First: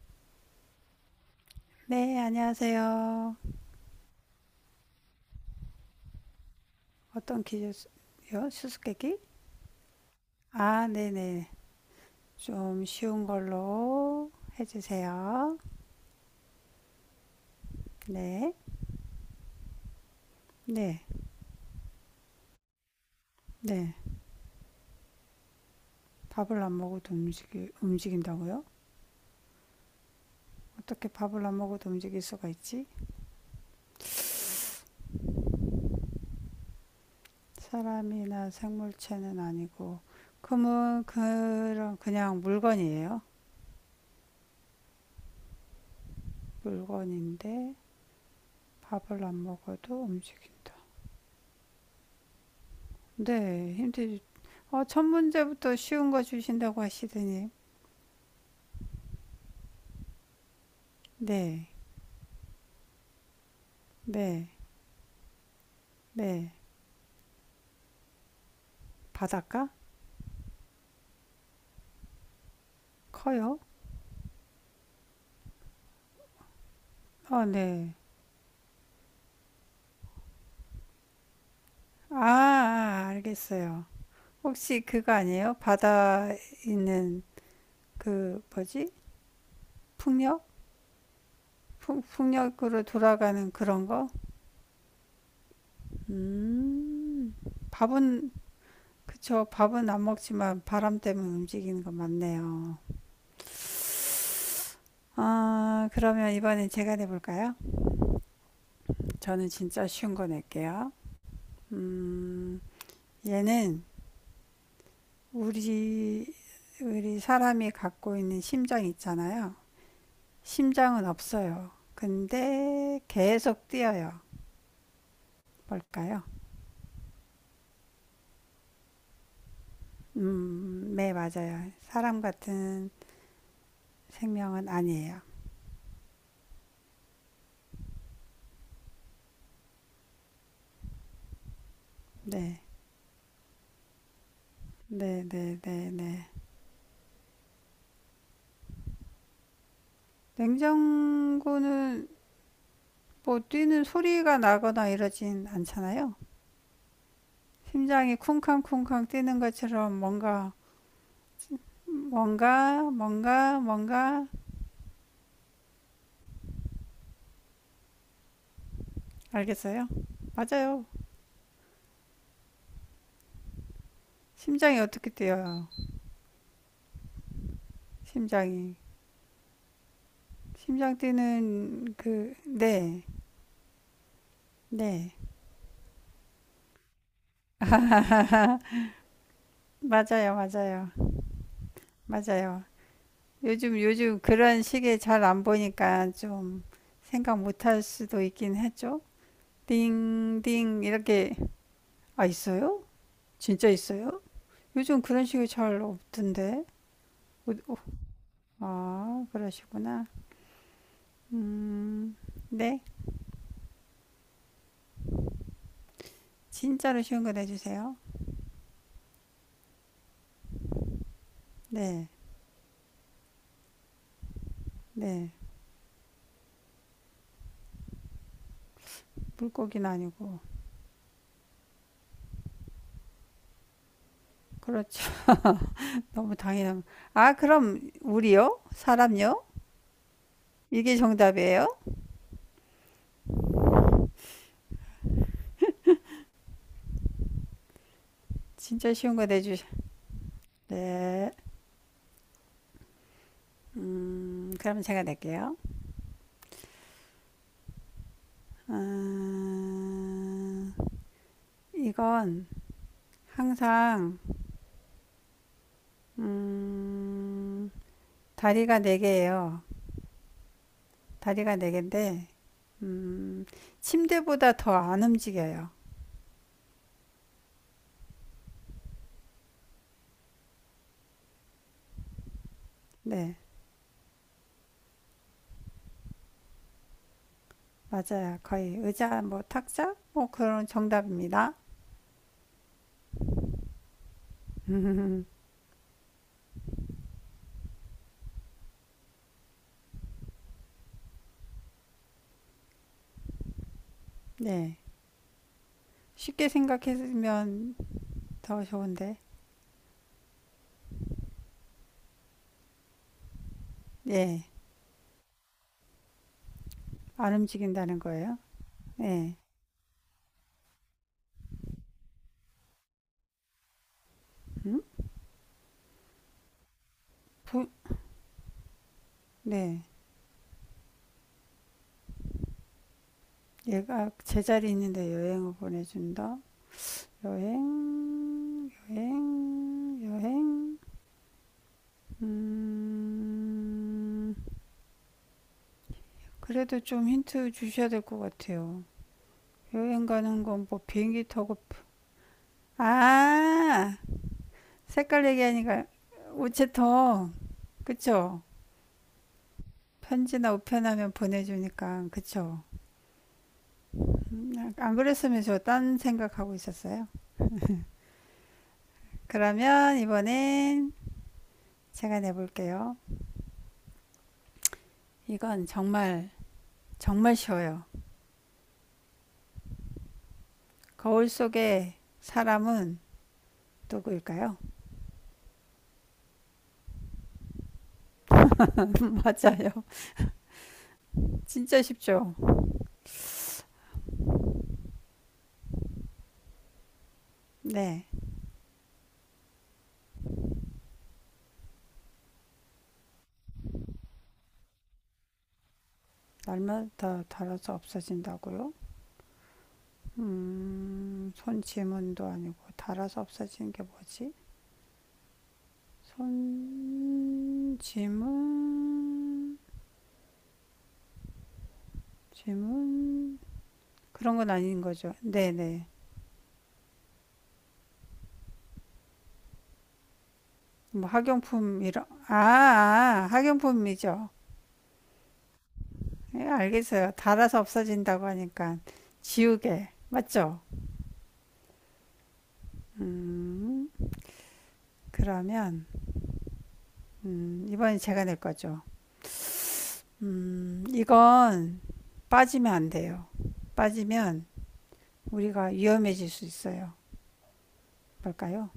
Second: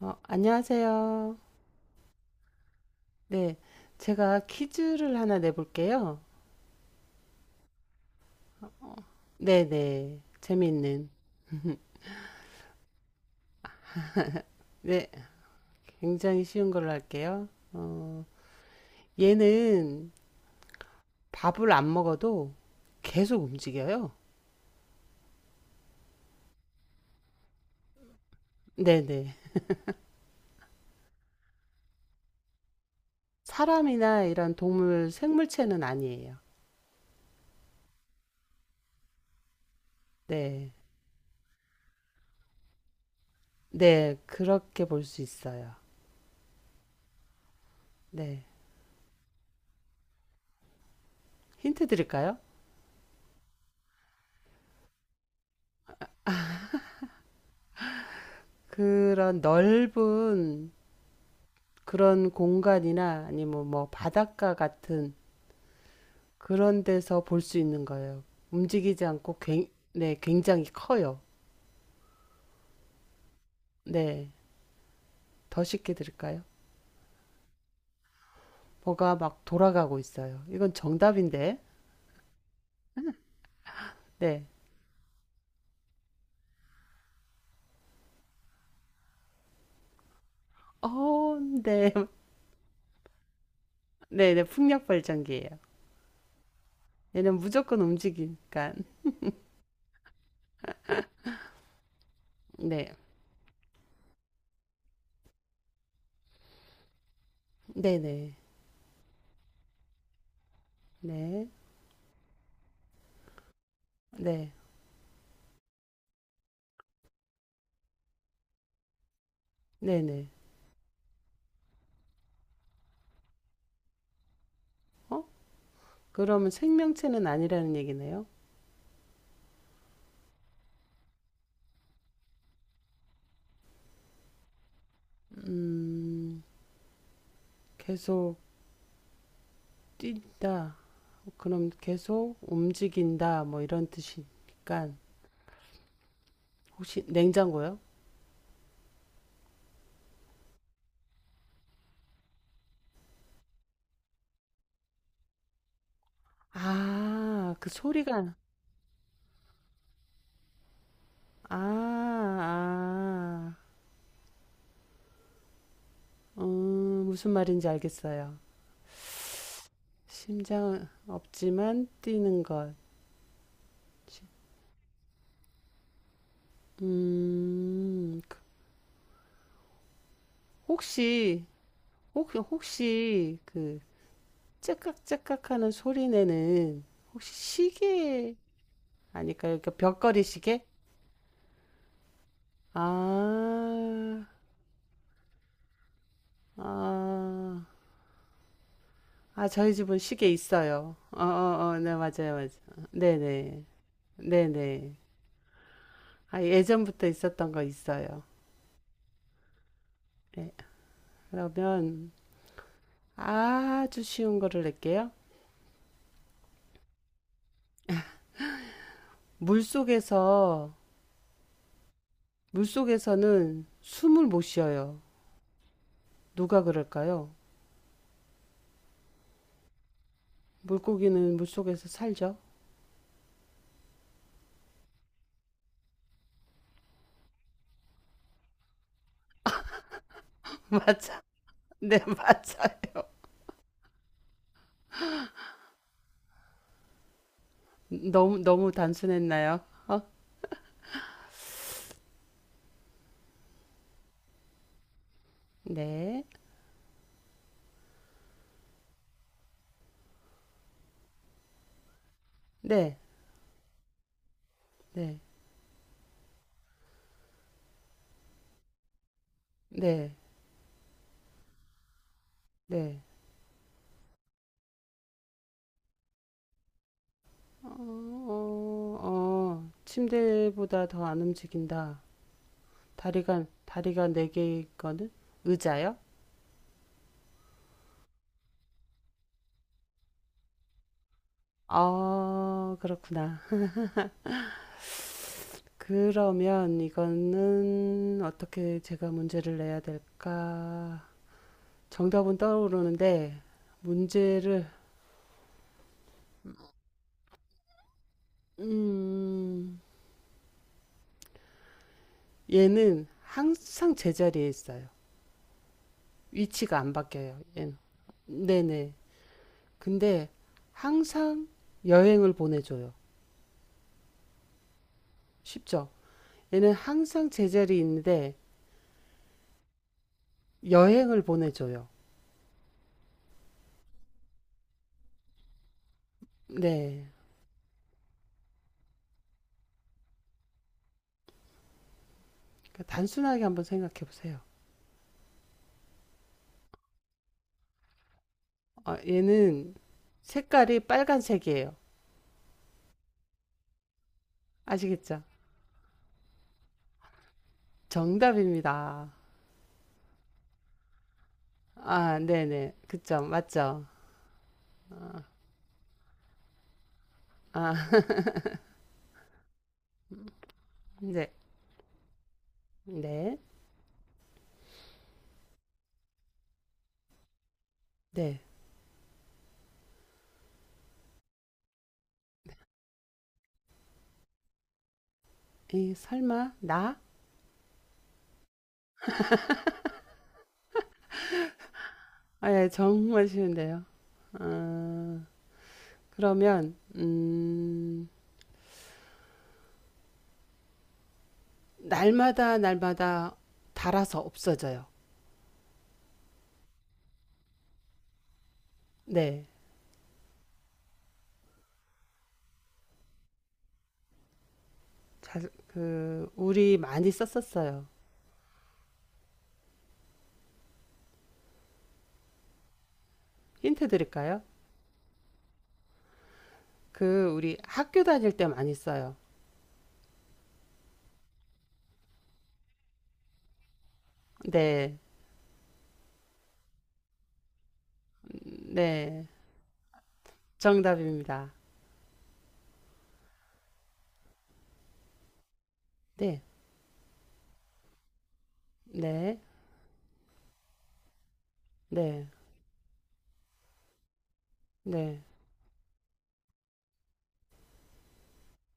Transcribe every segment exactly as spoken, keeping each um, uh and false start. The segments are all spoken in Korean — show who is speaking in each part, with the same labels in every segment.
Speaker 1: 어, 안녕하세요.
Speaker 2: 네, 안녕하세요.
Speaker 1: 네, 제가 퀴즈를 하나 내볼게요.
Speaker 2: 어떤 퀴즈요? 수수께끼?
Speaker 1: 네네,
Speaker 2: 아,
Speaker 1: 재미있는.
Speaker 2: 네네. 좀 쉬운 걸로
Speaker 1: 네,
Speaker 2: 해주세요.
Speaker 1: 굉장히 쉬운 걸로 할게요. 어,
Speaker 2: 네,
Speaker 1: 얘는
Speaker 2: 네,
Speaker 1: 밥을 안 먹어도 계속
Speaker 2: 네.
Speaker 1: 움직여요.
Speaker 2: 밥을 안 먹어도 움직이, 움직인다고요?
Speaker 1: 네네.
Speaker 2: 어떻게 밥을 안 먹어도 움직일 수가 있지?
Speaker 1: 사람이나 이런 동물 생물체는 아니에요.
Speaker 2: 사람이나 생물체는 아니고,
Speaker 1: 네,
Speaker 2: 그러면 그런 그냥 물건이에요.
Speaker 1: 네, 그렇게 볼 수 있어요.
Speaker 2: 물건인데
Speaker 1: 네,
Speaker 2: 밥을 안 먹어도 움직인다.
Speaker 1: 힌트 드릴까요?
Speaker 2: 네, 힘들지. 어, 첫 문제부터 쉬운 거 주신다고 하시더니.
Speaker 1: 그런 넓은
Speaker 2: 네,
Speaker 1: 그런 공간이나 아니면 뭐
Speaker 2: 네,
Speaker 1: 바닷가 같은
Speaker 2: 네.
Speaker 1: 그런 데서 볼 수 있는 거예요. 움직이지 않고, 굉,
Speaker 2: 바닷가?
Speaker 1: 네, 굉장히 커요.
Speaker 2: 커요?
Speaker 1: 네, 더 쉽게 드릴까요?
Speaker 2: 어, 네.
Speaker 1: 뭐가 막 돌아가고 있어요. 이건 정답인데,
Speaker 2: 아, 아, 알겠어요.
Speaker 1: 네.
Speaker 2: 혹시 그거 아니에요? 바다 있는 그 뭐지? 풍력?
Speaker 1: 어, 네.
Speaker 2: 풍, 풍력으로 돌아가는 그런 거?
Speaker 1: 네, 네, 풍력 발전기예요.
Speaker 2: 음,
Speaker 1: 얘는 무조건
Speaker 2: 밥은.
Speaker 1: 움직이니까.
Speaker 2: 그쵸. 밥은 안 먹지만 바람 때문에 움직이는 거 맞네요.
Speaker 1: 네,
Speaker 2: 아, 그러면 이번엔 제가 내볼까요?
Speaker 1: 네, 네,
Speaker 2: 저는 진짜 쉬운 거 낼게요.
Speaker 1: 네,
Speaker 2: 음, 얘는
Speaker 1: 네,
Speaker 2: 우리, 우리 사람이 갖고 있는 심장 있잖아요.
Speaker 1: 네, 네.
Speaker 2: 심장은 없어요. 근데 계속 뛰어요.
Speaker 1: 어?
Speaker 2: 뭘까요?
Speaker 1: 그러면 생명체는 아니라는 얘기네요.
Speaker 2: 음, 네, 맞아요. 사람 같은 생명은 아니에요.
Speaker 1: 음, 계속 뛴다. 그럼 계속
Speaker 2: 네,
Speaker 1: 움직인다. 뭐 이런 뜻이니까.
Speaker 2: 네, 네, 네, 네.
Speaker 1: 혹시 냉장고요?
Speaker 2: 냉장고는 뭐 뛰는 소리가 나거나 이러진 않잖아요.
Speaker 1: 아, 그
Speaker 2: 심장이
Speaker 1: 소리가.
Speaker 2: 쿵쾅쿵쾅 뛰는 것처럼 뭔가,
Speaker 1: 아,
Speaker 2: 뭔가, 뭔가,
Speaker 1: 아.
Speaker 2: 뭔가.
Speaker 1: 음, 무슨 말인지 알겠어요.
Speaker 2: 알겠어요? 맞아요.
Speaker 1: 심장은 없지만 뛰는 것.
Speaker 2: 심장이 어떻게 뛰어요?
Speaker 1: 음, 그-
Speaker 2: 심장이. 심장
Speaker 1: 혹시,
Speaker 2: 뛰는
Speaker 1: 혹,
Speaker 2: 그, 네,
Speaker 1: 혹시 그
Speaker 2: 네.
Speaker 1: 째깍째깍 하는 소리 내는 혹시 시계 아닐까요? 그 벽걸이
Speaker 2: 맞아요,
Speaker 1: 시계?
Speaker 2: 맞아요, 맞아요.
Speaker 1: 아,
Speaker 2: 요즘, 요즘 그런 시계 잘 안 보니까 좀 생각
Speaker 1: 아,
Speaker 2: 못 할 수도 있긴 했죠.
Speaker 1: 아, 저희 집은 시계
Speaker 2: 딩, 딩,
Speaker 1: 있어요. 어, 어,
Speaker 2: 이렇게.
Speaker 1: 어, 네,
Speaker 2: 아,
Speaker 1: 맞아요, 맞아요.
Speaker 2: 있어요?
Speaker 1: 네네.
Speaker 2: 진짜 있어요?
Speaker 1: 네네.
Speaker 2: 요즘 그런 시계 잘
Speaker 1: 아,
Speaker 2: 없던데.
Speaker 1: 예전부터 있었던
Speaker 2: 어디-
Speaker 1: 거
Speaker 2: 어,
Speaker 1: 있어요.
Speaker 2: 아, 그러시구나.
Speaker 1: 네. 그러면
Speaker 2: 음, 네.
Speaker 1: 아주 쉬운 거를 낼게요.
Speaker 2: 진짜로 쉬운 거 내주세요.
Speaker 1: 물 속에서,
Speaker 2: 네,
Speaker 1: 물 속에서는 숨을 못 쉬어요.
Speaker 2: 네.
Speaker 1: 누가 그럴까요?
Speaker 2: 물고기는 아니고.
Speaker 1: 물고기는 물 속에서 살죠.
Speaker 2: 그렇죠. 너무 당연한. 아, 그럼 우리요? 사람요? 이게
Speaker 1: 맞아.
Speaker 2: 정답이에요?
Speaker 1: 네, 맞아요. 너무, 너무
Speaker 2: 진짜 쉬운 거
Speaker 1: 단순했나요?
Speaker 2: 내주셔.
Speaker 1: 어?
Speaker 2: 네. 음, 그럼 제가 낼게요.
Speaker 1: 네.
Speaker 2: 음, 이건
Speaker 1: 네,
Speaker 2: 항상
Speaker 1: 네,
Speaker 2: 다리가 네 개예요.
Speaker 1: 네,
Speaker 2: 다리가 네 개인데,
Speaker 1: 네.
Speaker 2: 음, 침대보다 더 안 움직여요.
Speaker 1: 어, 어, 어. 침대보다 더 안 움직인다.
Speaker 2: 네,
Speaker 1: 다리가, 다리가 네 개일 거는 의자요?
Speaker 2: 맞아요. 거의 의자, 뭐 탁자, 뭐 그런 정답입니다.
Speaker 1: 아, 그렇구나. 그러면 이거는 어떻게 제가 문제를 내야 될까? 정답은 떠오르는데, 문제를,
Speaker 2: 네, 쉽게 생각했으면 더 좋은데.
Speaker 1: 음, 얘는 항상
Speaker 2: 예.
Speaker 1: 제자리에 있어요. 위치가 안
Speaker 2: 안
Speaker 1: 바뀌어요, 얘는.
Speaker 2: 움직인다는 거예요?
Speaker 1: 네네.
Speaker 2: 네.
Speaker 1: 근데 항상 여행을 보내줘요. 쉽죠? 얘는 항상
Speaker 2: 부,
Speaker 1: 제자리에 있는데
Speaker 2: 네.
Speaker 1: 여행을 보내줘요.
Speaker 2: 얘가 제자리 있는데 여행을 보내준다.
Speaker 1: 네.
Speaker 2: 여행, 여행, 여행.
Speaker 1: 그러니까 단순하게 한번 생각해
Speaker 2: 음,
Speaker 1: 보세요.
Speaker 2: 그래도 좀 힌트 주셔야 될 것 같아요.
Speaker 1: 어, 얘는
Speaker 2: 여행 가는 건 뭐
Speaker 1: 색깔이
Speaker 2: 비행기 타고.
Speaker 1: 빨간색이에요.
Speaker 2: 아,
Speaker 1: 아시겠죠?
Speaker 2: 색깔 얘기하니까 우체통. 그쵸?
Speaker 1: 정답입니다.
Speaker 2: 편지나 우편하면 보내주니까.
Speaker 1: 아,
Speaker 2: 그쵸?
Speaker 1: 네네. 그쵸. 맞죠?
Speaker 2: 안 그랬으면 저 딴 생각하고 있었어요.
Speaker 1: 아,
Speaker 2: 그러면 이번엔
Speaker 1: 네.
Speaker 2: 제가 내볼게요.
Speaker 1: 네.
Speaker 2: 이건 정말 정말 쉬워요.
Speaker 1: 네.
Speaker 2: 거울 속의 사람은 누구일까요?
Speaker 1: 이, 설마, 나?
Speaker 2: 맞아요. 진짜 쉽죠?
Speaker 1: 아, 예, 정말 쉬운데요. 아, 그러면,
Speaker 2: 네.
Speaker 1: 음, 날마다, 날마다 닳아서 없어져요.
Speaker 2: 날마다 다 달아서 없어진다고요?
Speaker 1: 네.
Speaker 2: 음, 손 지문도 아니고 달아서 없어지는 게 뭐지?
Speaker 1: 자, 그, 우리 많이
Speaker 2: 손
Speaker 1: 썼었어요.
Speaker 2: 지문. 지문
Speaker 1: 힌트
Speaker 2: 그런
Speaker 1: 드릴까요?
Speaker 2: 건 아닌 거죠. 네네.
Speaker 1: 그, 우리 학교 다닐 때 많이 써요.
Speaker 2: 뭐 학용품 이런. 아, 아 학용품이죠.
Speaker 1: 네.
Speaker 2: 예, 알겠어요. 달아서 없어진다고 하니까
Speaker 1: 네.
Speaker 2: 지우개 맞죠?
Speaker 1: 정답입니다.
Speaker 2: 음, 그러면.
Speaker 1: 네,
Speaker 2: 음, 이번엔 제가 낼 거죠.
Speaker 1: 네,
Speaker 2: 음, 이건
Speaker 1: 네,
Speaker 2: 빠지면 안 돼요. 빠지면
Speaker 1: 네.
Speaker 2: 우리가 위험해질 수 있어요. 볼까요.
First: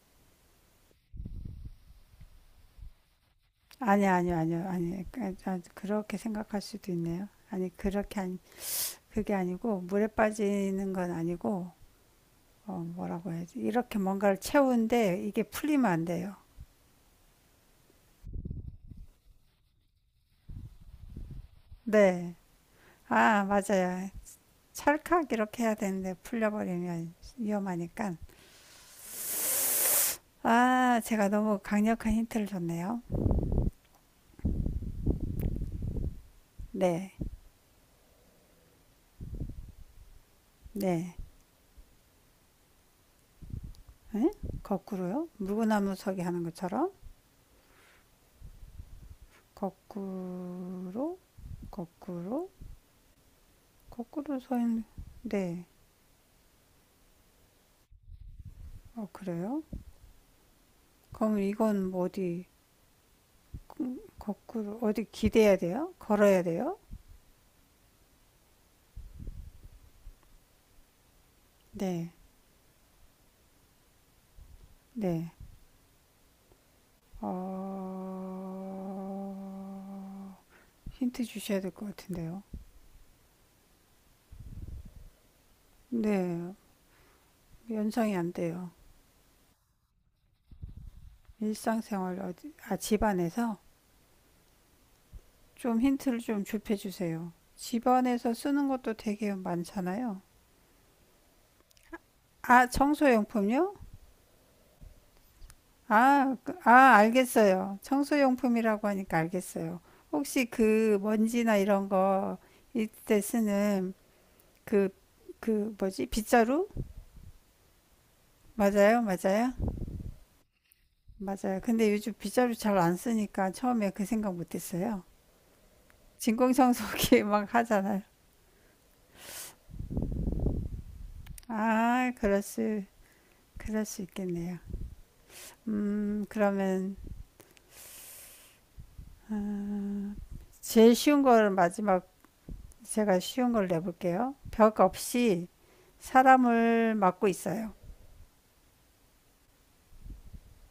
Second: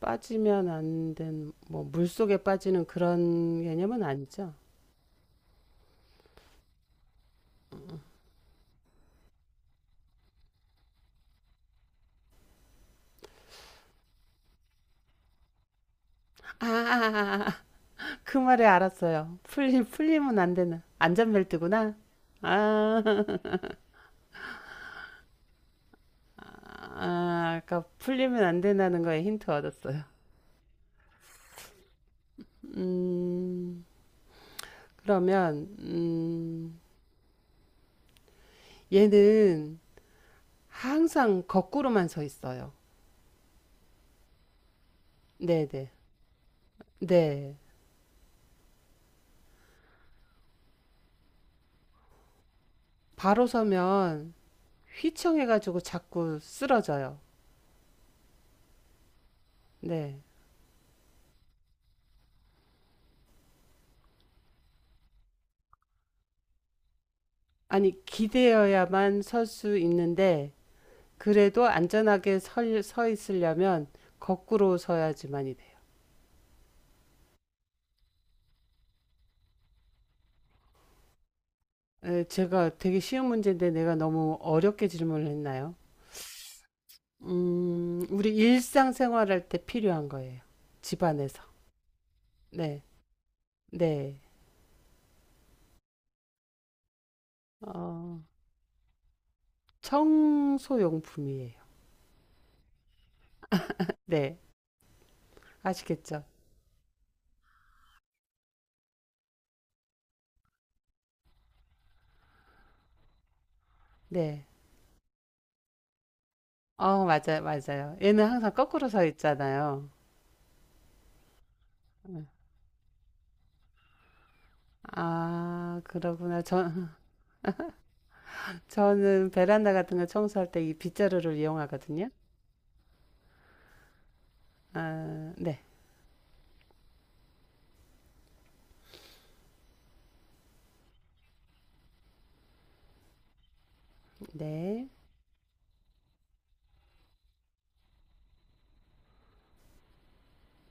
Speaker 1: 빠지면 안 된, 뭐, 물 속에 빠지는 그런 개념은
Speaker 2: 아니, 아니요,
Speaker 1: 아니죠.
Speaker 2: 아니요, 아니 요 그렇게 생각할 수도 있네요. 아니 그렇게 아니. 그게 아니고 물에 빠지는 건 아니고, 어, 뭐라고 해야지, 이렇게 뭔가를 채우는데 이게 풀리면 안 돼요.
Speaker 1: 아, 아, 아, 아, 그 말에 알았어요. 풀리, 풀리면 안 되는, 안전벨트구나.
Speaker 2: 네.
Speaker 1: 아,
Speaker 2: 아, 맞아요. 찰칵 이렇게 해야 되는데 풀려버리면
Speaker 1: 아, 아까
Speaker 2: 위험하니까.
Speaker 1: 풀리면 안 된다는 거에 힌트 얻었어요.
Speaker 2: 아, 제가 너무 강력한 힌트를 줬네요.
Speaker 1: 음, 그러면, 음,
Speaker 2: 네,
Speaker 1: 얘는
Speaker 2: 네.
Speaker 1: 항상 거꾸로만 서 있어요.
Speaker 2: 응? 거꾸로요?
Speaker 1: 네네. 네.
Speaker 2: 물구나무 서기 하는 것처럼?
Speaker 1: 네.
Speaker 2: 거꾸로, 거꾸로,
Speaker 1: 바로 서면
Speaker 2: 거꾸로 서 있는. 네.
Speaker 1: 휘청해가지고 자꾸 쓰러져요.
Speaker 2: 어, 그래요?
Speaker 1: 네.
Speaker 2: 그럼 이건 뭐 어디, 거꾸로, 어디 기대야 돼요? 걸어야 돼요?
Speaker 1: 아니, 기대어야만 설 수 있는데, 그래도
Speaker 2: 네,
Speaker 1: 안전하게 설, 서 있으려면 거꾸로
Speaker 2: 네.
Speaker 1: 서야지만이 돼요.
Speaker 2: 어, 힌트 주셔야 될 것
Speaker 1: 에,
Speaker 2: 같은데요.
Speaker 1: 제가 되게 쉬운 문제인데 내가 너무 어렵게 질문을 했나요?
Speaker 2: 네,
Speaker 1: 음,
Speaker 2: 연상이 안
Speaker 1: 우리
Speaker 2: 돼요.
Speaker 1: 일상생활할 때 필요한 거예요. 집안에서.
Speaker 2: 일상생활 어디, 아,
Speaker 1: 네.
Speaker 2: 집안에서.
Speaker 1: 네.
Speaker 2: 좀 힌트를 좀 좁혀주세요.
Speaker 1: 어,
Speaker 2: 집안에서 쓰는 것도 되게 많잖아요.
Speaker 1: 청소용품이에요.
Speaker 2: 아, 청소용품요?
Speaker 1: 네. 아시겠죠?
Speaker 2: 아, 그- 아, 알겠어요. 청소용품이라고 하니까 알겠어요. 혹시 그 먼지나 이런 거 이때 쓰는
Speaker 1: 네.
Speaker 2: 그, 그 뭐지? 빗자루?
Speaker 1: 어, 맞아요. 맞아요. 얘는 항상 거꾸로
Speaker 2: 맞아요,
Speaker 1: 서
Speaker 2: 맞아요,
Speaker 1: 있잖아요.
Speaker 2: 맞아요. 근데 요즘
Speaker 1: 네.
Speaker 2: 빗자루 잘 안 쓰니까 처음에 그 생각 못 했어요.
Speaker 1: 아, 그러구나. 저,
Speaker 2: 진공청소기 막 하잖아요.
Speaker 1: 저는 베란다 같은 거 청소할 때 이 빗자루를 이용하거든요.
Speaker 2: 아, 그렇스. 그럴 수 있겠네요.
Speaker 1: 아, 네,
Speaker 2: 음, 그러면 제일 쉬운 걸 마지막. 제가 쉬운 걸 내볼게요. 벽
Speaker 1: 네.
Speaker 2: 없이 사람을 막고 있어요.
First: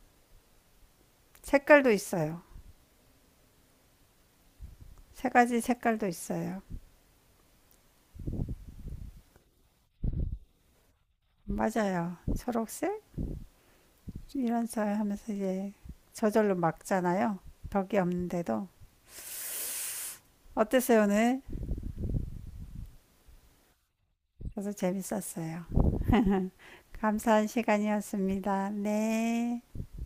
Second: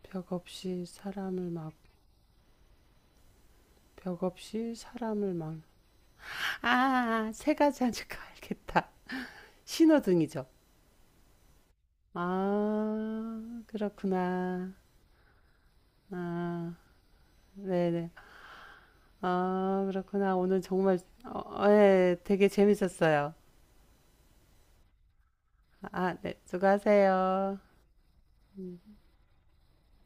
Speaker 1: 벽 없이 사람을 막,
Speaker 2: 색깔도 있어요.
Speaker 1: 벽 없이
Speaker 2: 세
Speaker 1: 사람을 막.
Speaker 2: 가지 색깔도 있어요.
Speaker 1: 아, 아, 아, 세 가지 하니까 알겠다. 신호등이죠.
Speaker 2: 맞아요. 초록색?
Speaker 1: 아,
Speaker 2: 이런
Speaker 1: 그렇구나.
Speaker 2: 사 하면서 이제 저절로
Speaker 1: 아,
Speaker 2: 막잖아요. 벽이
Speaker 1: 네네.
Speaker 2: 없는데도.
Speaker 1: 아, 그렇구나. 오늘 정말,
Speaker 2: 어땠어요,
Speaker 1: 어,
Speaker 2: 오늘?
Speaker 1: 어, 예, 되게 재밌었어요.
Speaker 2: 저도 재밌었어요.
Speaker 1: 아, 네.
Speaker 2: 감사한
Speaker 1: 수고하세요.
Speaker 2: 시간이었습니다.
Speaker 1: 음.
Speaker 2: 네.